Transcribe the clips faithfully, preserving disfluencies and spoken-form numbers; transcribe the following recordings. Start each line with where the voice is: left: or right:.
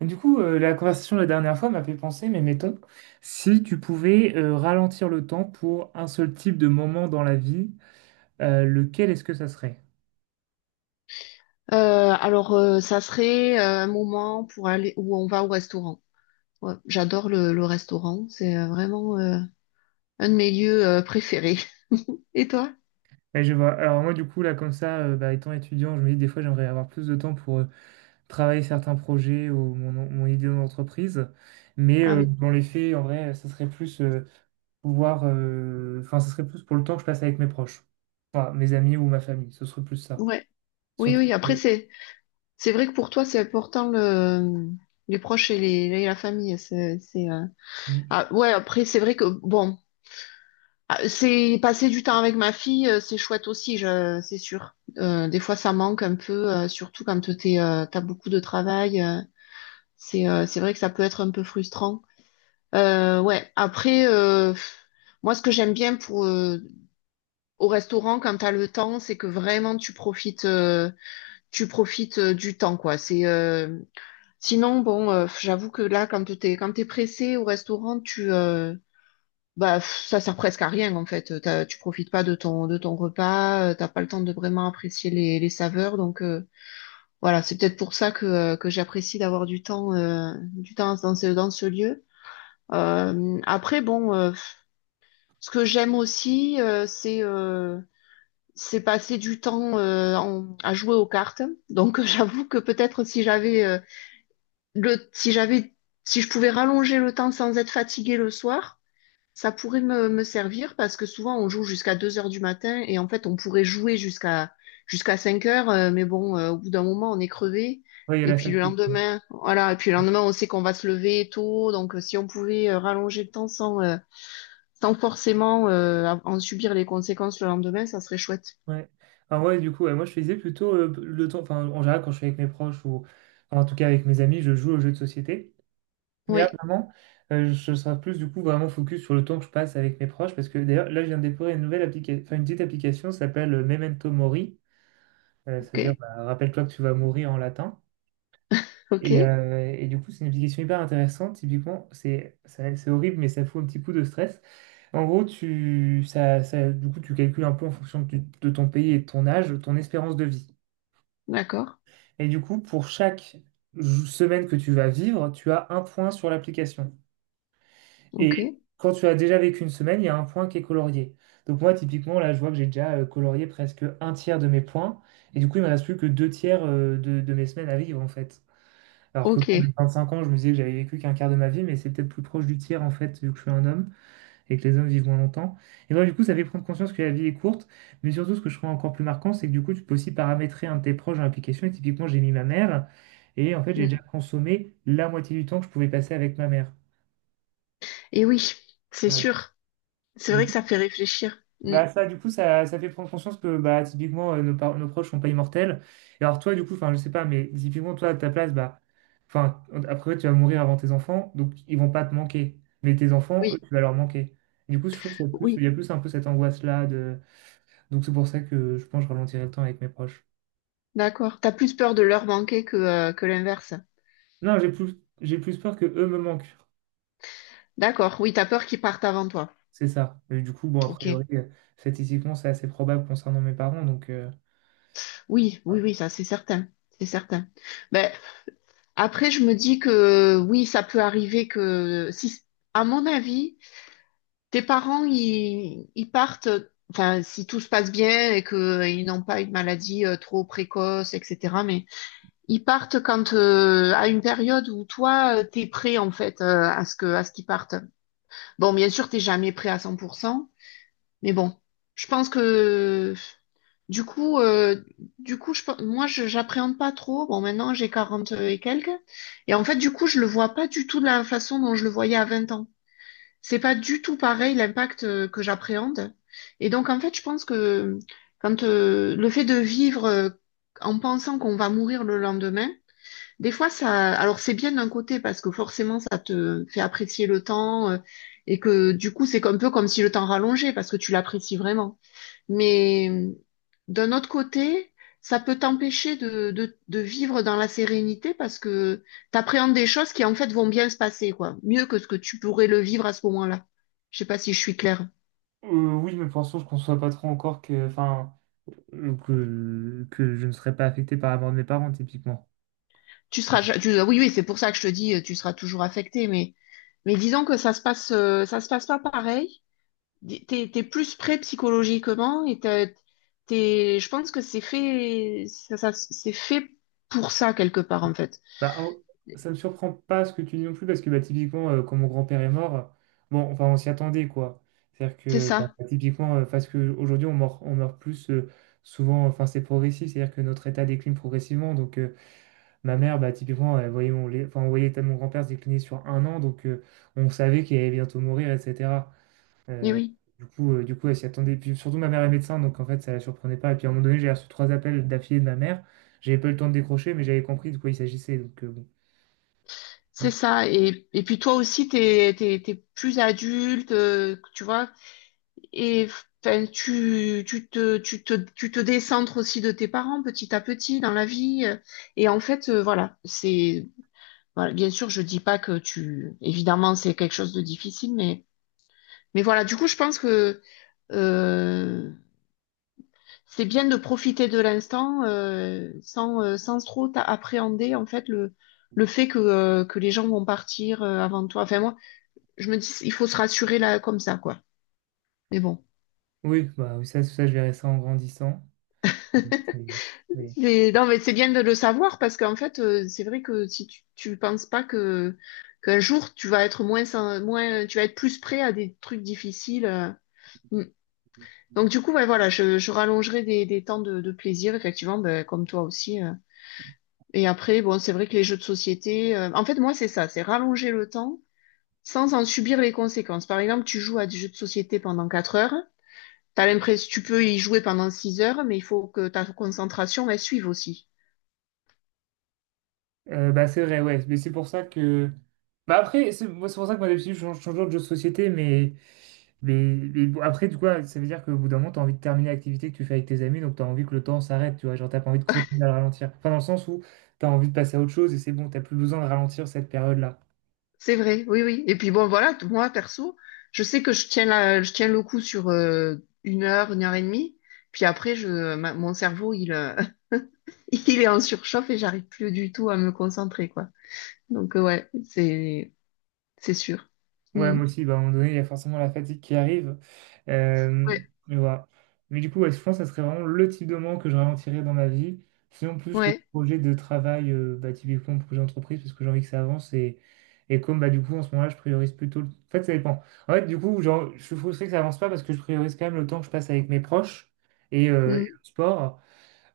right: Du coup, euh, la conversation de la dernière fois m'a fait penser, mais mettons, si tu pouvais euh, ralentir le temps pour un seul type de moment dans la vie, euh, lequel est-ce que ça serait?
left: Euh, alors, euh, ça serait euh, un moment pour aller où on va au restaurant. Ouais, j'adore le, le restaurant, c'est euh, vraiment euh, un de mes lieux euh, préférés. Et toi?
right: Et je vois. Alors moi, du coup, là, comme ça, euh, bah, étant étudiant, je me dis des fois, j'aimerais avoir plus de temps pour euh, travailler certains projets ou mon, mon idée d'entreprise. Mais
left: Ah
right: euh,
left: oui,
right: dans les faits, en vrai, ça serait plus euh, pouvoir... euh, Enfin, ça serait plus pour le temps que je passe avec mes proches. Enfin, mes amis ou ma famille, ce serait plus ça.
left: ouais, oui,
right: Surtout
left: oui.
right: que... euh,
left: Après, c'est c'est vrai que pour toi, c'est important le les proches et les et la famille. C'est c'est euh, ah ouais. Après, c'est vrai que bon, ah, c'est passer du temps avec ma fille, euh, c'est chouette aussi, je, c'est sûr. Euh, des fois, ça manque un peu, euh, surtout quand t'es euh, t'as beaucoup de travail. Euh, c'est euh, c'est vrai que ça peut être un peu frustrant. Euh, ouais, après, euh, moi, ce que j'aime bien pour euh, au restaurant quand t'as le temps, c'est que vraiment tu profites, euh, tu profites euh, du temps, quoi. C'est euh, Sinon, bon, euh, j'avoue que là, quand t'es quand t'es pressé au restaurant, tu euh, bah pff, ça sert presque à rien en fait. T'as- tu profites pas de ton de ton repas, euh, t'as pas le temps de vraiment apprécier les, les saveurs, donc euh, voilà, c'est peut-être pour ça que euh, que j'apprécie d'avoir du temps euh, du temps dans ce dans ce lieu. Euh, après, bon. Euh, Ce que j'aime aussi, euh, c'est euh, c'est passer du temps euh, en- à jouer aux cartes. Donc euh, j'avoue que peut-être si j'avais euh, le si j'avais si je pouvais rallonger le temps sans être fatiguée le soir, ça pourrait me, me servir parce que souvent on joue jusqu'à deux heures du matin et en fait on pourrait jouer jusqu'à jusqu'à cinq heures, euh, mais bon, euh, au bout d'un moment on est crevé.
right: ouais, il y a
left: Et
right: la
left: puis le
right: fatigue.
left: lendemain, voilà, et puis le lendemain on sait qu'on va se lever tôt, donc euh, si on pouvait euh, rallonger le temps sans, euh, sans forcément euh, en subir les conséquences le lendemain, ça serait chouette.
right: Ouais. Alors ouais, du coup, ouais, moi je faisais plutôt euh, le temps, enfin en général quand je suis avec mes proches ou enfin, en tout cas avec mes amis, je joue aux jeux de société. Mais là
left: Oui,
right: vraiment, euh, je serai plus du coup vraiment focus sur le temps que je passe avec mes proches parce que d'ailleurs là je viens de découvrir une nouvelle application, enfin une petite application ça s'appelle euh, Memento Mori, euh,
left: ok,
right: c'est-à-dire bah, rappelle-toi que tu vas mourir en latin.
left: ok,
right: Et, euh, et du coup c'est une application hyper intéressante, typiquement c'est ça- c'est horrible mais ça fout un petit coup de stress. En gros, tu, ça, ça- du coup, tu calcules un peu en fonction de, tu- de ton pays et de ton âge, ton espérance de vie.
left: d'accord,
right: Et du coup, pour chaque jou- semaine que tu vas vivre, tu as un point sur l'application.
left: ok,
right: Et quand tu as déjà vécu une semaine, il y a un point qui est colorié. Donc moi, typiquement, là, je vois que j'ai déjà euh, colorié presque un tiers de mes points. Et du coup, il ne me reste plus que deux tiers euh, de, de mes semaines à vivre, en fait. Alors que
left: ok.
right: quand j'ai vingt-cinq ans, je me disais que j'avais vécu qu'un quart de ma vie, mais c'est peut-être plus proche du tiers, en fait, vu que je suis un homme et que les hommes vivent moins longtemps. Et donc, du coup, ça fait prendre conscience que la vie est courte, mais surtout, ce que je trouve encore plus marquant, c'est que du coup, tu peux aussi paramétrer un de tes proches dans l'application. Et typiquement, j'ai mis ma mère, et en fait, j'ai
left: Mm.
right: déjà consommé la moitié du temps que je pouvais passer avec ma mère.
left: Et oui, c'est
right: Ouais.
left: sûr. C'est vrai
right: Du
left: que
right: coup-
left: ça fait réfléchir. Mm.
right: Bah ça, du coup, ça, ça fait prendre conscience que bah, typiquement, euh, nos, par- nos proches sont pas immortels. Et alors toi, du coup, enfin, je sais pas, mais typiquement, toi, à ta place, bah, enfin, après, tu vas mourir avant tes enfants, donc ils vont pas te manquer. Mais tes enfants, eux,
left: Oui,
right: tu vas leur manquer. Du coup, je trouve qu'il y a plus, il
left: oui,
right: y a plus un peu cette angoisse-là. Donc c'est pour ça que je pense que je ralentirai le temps avec mes proches.
left: d'accord. T'as plus peur de leur manquer que, euh, que l'inverse.
right: Non, j'ai plus, j'ai plus peur que eux me manquent.
left: D'accord, oui, t'as peur qu'ils partent avant toi.
right: C'est ça. Et du coup, bon, a
left: Ok.
right: priori, euh, statistiquement, c'est assez probable concernant mes parents. Donc euh,
left: Oui, oui, oui, ça c'est certain. C'est certain. Ben, après, je me dis que oui, ça peut arriver que si, à mon avis, tes parents, ils, ils partent, enfin, si tout se passe bien et qu'ils n'ont pas une maladie euh, trop précoce, et cætera. Mais ils partent quand euh, à une période où toi, euh, t'es prêt en fait euh, à ce que à ce qu'ils partent. Bon, bien sûr, t'es jamais prêt à cent pour cent, mais bon, je pense que du coup, euh, du coup, je, pe- moi, je j'appréhende pas trop. Bon, maintenant, j'ai quarante et quelques, et en fait, du coup, je le vois pas du tout de la façon dont je le voyais à vingt ans. C'est pas du tout pareil l'impact euh, que j'appréhende. Et donc, en fait, je pense que quand euh, le fait de vivre euh, en pensant qu'on va mourir le lendemain, des fois, ça, alors c'est bien d'un côté parce que forcément, ça te fait apprécier le temps euh, et que du coup, c'est un peu comme si le temps rallongeait parce que tu l'apprécies vraiment. Mais euh, D'un autre côté, ça peut t'empêcher de, de, de vivre dans la sérénité parce que t'appréhendes des choses qui en fait vont bien se passer, quoi. Mieux que ce que tu pourrais le vivre à ce moment-là. Je sais pas si je suis claire.
right: euh, oui, mes pensons, je ne conçois pas trop encore que, enfin, euh, que, que je ne serais pas affecté par la mort de mes parents, typiquement.
left: Tu seras,
right: Enfin,
left: ja- tu- Ah oui, oui, c'est pour ça que je te dis, euh, tu seras toujours affecté, mais, mais disons que ça se passe, euh, ça se passe pas pareil. D- T'es, t'es plus prêt psychologiquement et t'as- t'es, je pense que c'est fait, ça, ça- c'est fait pour ça quelque part, en fait.
right: Bah, en- ça me surprend pas ce que tu dis non plus, parce que bah, typiquement, euh, quand mon grand-père est mort, bon, enfin, on s'y attendait, quoi. C'est-à-dire
left: C'est
right: que, bah,
left: ça.
right: typiquement, euh, parce qu'aujourd'hui, on meurt, on meurt plus euh, souvent, enfin, c'est progressif, c'est-à-dire que notre état décline progressivement. Donc, euh, ma mère, bah, typiquement, elle voyait mon, lait- enfin, on voyait l'état de mon grand-père se décliner sur un an, donc euh, on savait qu'il allait bientôt mourir, et cætera.
left: Eh
right: Euh,
left: oui.
right: du coup, euh, du coup, elle s'y attendait. Puis surtout, ma mère est médecin, donc en fait, ça la surprenait pas. Et puis, à un moment donné, j'ai reçu trois appels d'affilée de ma mère. J'avais pas eu le temps de décrocher, mais j'avais compris de quoi il s'agissait. Donc, euh, bon.
left: C'est ça. Et, et puis toi aussi, t'es, t'es, t'es plus adulte, euh, tu vois. Et enfin, tu, tu te, tu te, tu te décentres aussi de tes parents petit à petit dans la vie. euh, Et en fait, euh, voilà, c'est, voilà, bien sûr, je dis pas que tu, évidemment, c'est quelque chose de difficile, mais, mais voilà. Du coup, je pense que euh, c'est bien de profiter de l'instant euh, sans, euh, sans trop t'a- appréhender en fait le, le fait que, euh, que les gens vont partir euh, avant toi. Enfin, moi, je me dis, il faut se rassurer là comme ça, quoi. Mais bon.
right: Oui, bah, oui, ça, ça, je verrai ça en grandissant. Oui. Oui.
left: Mais non, mais c'est bien de le savoir parce qu'en fait, euh, c'est vrai que si tu, tu penses pas que qu'un jour tu vas être moins, sen- moins, tu vas être plus prêt à des trucs difficiles. euh. Mm. Donc du coup, ouais, voilà, je, je rallongerai des, des temps de, de plaisir, effectivement, ben, comme toi aussi. euh. Et après, bon, c'est vrai que les jeux de société, euh, en fait, moi, c'est ça, c'est rallonger le temps sans en subir les conséquences. Par exemple, tu joues à des jeux de société pendant quatre heures. T'as l'impression, tu peux y jouer pendant six heures, mais il faut que ta concentration, elle suive aussi.
right: Euh, bah, c'est vrai, ouais. Mais c'est pour ça que. Bah, après, c'est moi, c'est pour ça que moi, d'habitude, je change, change toujours de jeu de société. Mais, mais, mais bon, après, du coup, ça veut dire qu'au bout d'un moment, tu as envie de terminer l'activité que tu fais avec tes amis. Donc, tu as envie que le temps s'arrête. Tu vois, genre, t'as pas envie de continuer à le ralentir. Enfin, dans le sens où tu as envie de passer à autre chose et c'est bon, t'as plus besoin de ralentir cette période-là.
left: C'est vrai, oui, oui. Et puis bon, voilà, t- moi, perso, je sais que je tiens la, je tiens le coup sur euh, une heure, une heure et demie. Puis après, je, ma- mon cerveau, il, euh, il est en surchauffe et j'arrive plus du tout à me concentrer, quoi. Donc, euh, ouais, c'est... C'est sûr.
right: Ouais,
left: Mm.
right: moi aussi, bah, à un moment donné, il y a forcément la fatigue qui arrive. Euh,
left: Ouais,
right: mais voilà. Mais du coup, ouais, je pense que ça serait vraiment le type de moment que je ralentirais dans ma vie. Sinon, plus les
left: ouais,
right: projets de travail, euh, bah, typiquement projet d'entreprise, parce que j'ai envie que ça avance. Et, et comme bah, du coup, en ce moment-là, je priorise plutôt. le- En fait, ça dépend. En fait, du coup, genre, je suis frustré que ça avance pas parce que je priorise quand même le temps que je passe avec mes proches et, euh, et le
left: mm,
right: sport.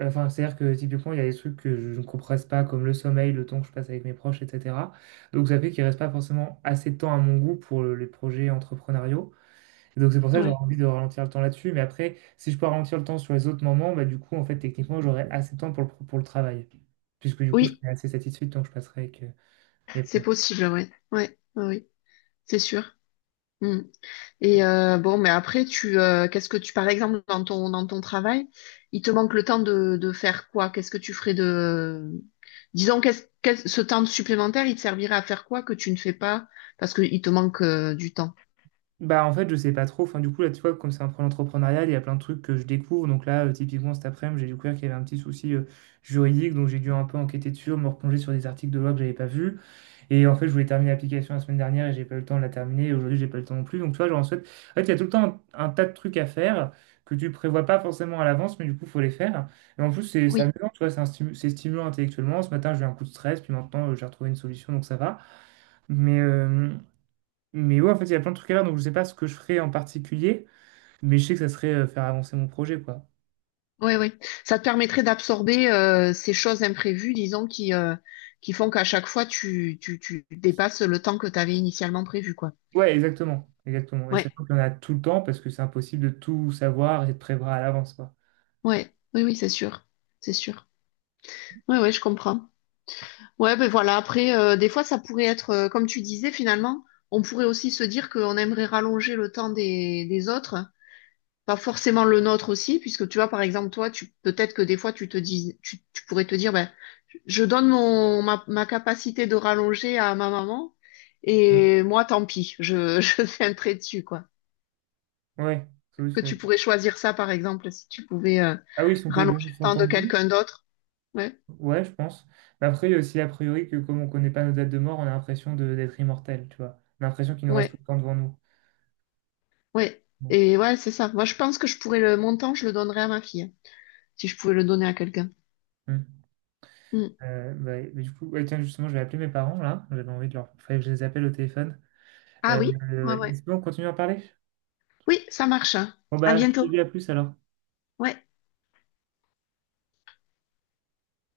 right: Enfin, c'est-à-dire que typiquement, il y a des trucs que je ne compresse pas, comme le sommeil, le temps que je passe avec mes proches, et cætera. Donc, ça fait qu'il reste pas forcément assez de temps à mon goût pour le- les projets entrepreneuriaux. Et donc, c'est pour ça que j'aurais
left: ouais.
right: envie de ralentir le temps là-dessus. Mais après, si je peux ralentir le temps sur les autres moments, bah, du coup, en fait, techniquement, j'aurai assez de temps pour le, pour le travail. Puisque du coup, je
left: Oui,
right: serai assez satisfait du temps que je passerai avec euh, mes
left: c'est
right: proches.
left: possible, ouais. Ouais, ouais, oui, c'est sûr. Mm. Et euh, bon, mais après, tu euh, qu'est-ce que tu, par exemple, dans ton dans ton travail, il te manque le temps de, de faire quoi? Qu'est-ce que tu ferais de disons qu'est-ce qu'est-ce- ce temps supplémentaire, il te servirait à faire quoi que tu ne fais pas parce qu'il te manque euh, du temps.
right: Bah, en fait, je sais pas trop. Enfin, du coup, là, tu vois, comme c'est un projet entrepreneurial, il y a plein de trucs que je découvre. Donc là, euh, typiquement, cet après-midi, j'ai découvert qu'il y avait un petit souci euh, juridique. Donc j'ai dû un peu enquêter dessus, me replonger sur des articles de loi que j'avais pas vus. Et en fait, je voulais terminer l'application la semaine dernière et j'ai pas eu le temps de la terminer. Et aujourd'hui, j'ai pas eu le temps non plus. Donc tu vois, genre, en fait, en fait, il y a tout le temps un, un tas de trucs à faire que tu prévois pas forcément à l'avance, mais du coup, faut les faire. Et en plus, c'est c'est amusant, tu vois, c'est un stimu- c'est stimulant intellectuellement. Ce matin, j'ai eu un coup de stress, puis maintenant, euh, j'ai retrouvé une solution, donc ça va. Mais, euh, mais ouais, en fait, il y a plein de trucs à faire, donc je sais pas ce que je ferais en particulier, mais je sais que ça serait euh, faire avancer mon projet, quoi.
left: Oui, oui. Ça te permettrait d'absorber euh, ces choses imprévues, disons, qui, euh, qui font qu'à chaque fois, tu, tu, tu dépasses le temps que tu avais initialement prévu, quoi.
right: Ouais, exactement, exactement. Et
left: Ouais,
right: sachant qu'il y en a tout le temps, parce que c'est impossible de tout savoir et de prévoir à l'avance, quoi.
left: ouais, oui, oui, c'est sûr. C'est sûr. Oui, oui, je comprends. Ouais, ben voilà, après, euh, des fois, ça pourrait être, euh, comme tu disais, finalement, on pourrait aussi se dire qu'on aimerait rallonger le temps des, des autres. Pas forcément le nôtre aussi, puisque tu vois, par exemple, toi, tu peut-être que des fois, tu te dis, tu, tu pourrais te dire, ben, je donne mon ma, ma capacité de rallonger à ma maman,
right: Mm.
left: et moi, tant pis, je, je fais un trait dessus, quoi.
right: Ouais. ça aussi,
left: Que
right: c'est-
left: tu pourrais choisir ça, par exemple, si tu pouvais euh,
right: Ah oui, si on pouvait
left: rallonger
right: donner
left: le
right: son
left: temps
right: temps
left: de
right: de vie,
left: quelqu'un d'autre. Ouais,
right: ouais, je pense. Mais après, il y a aussi a priori que comme on connaît pas nos dates de mort, on a l'impression de- d'être immortel, tu vois. On a l'impression qu'il nous reste
left: ouais,
right: tout le temps devant nous.
left: ouais.
right: Bon.
left: Et ouais, c'est ça. Moi, je pense que je pourrais le mon temps, je le donnerais à ma fille, hein, si je pouvais le donner à quelqu'un.
right: Mm.
left: Hmm.
right: Euh, bah, mais du coup, ouais, tiens, justement, je vais appeler mes parents, là. J'avais envie de leur... Fallait que je les appelle au téléphone.
left: Ah
right: Euh,
left: oui, ouais,
right: mais
left: ouais.
right: c'est bon, continue à en parler?
left: Oui, ça marche. Hein.
right: Bon,
left: À
right: bah, je te
left: bientôt.
right: dis à plus alors.
left: Ouais.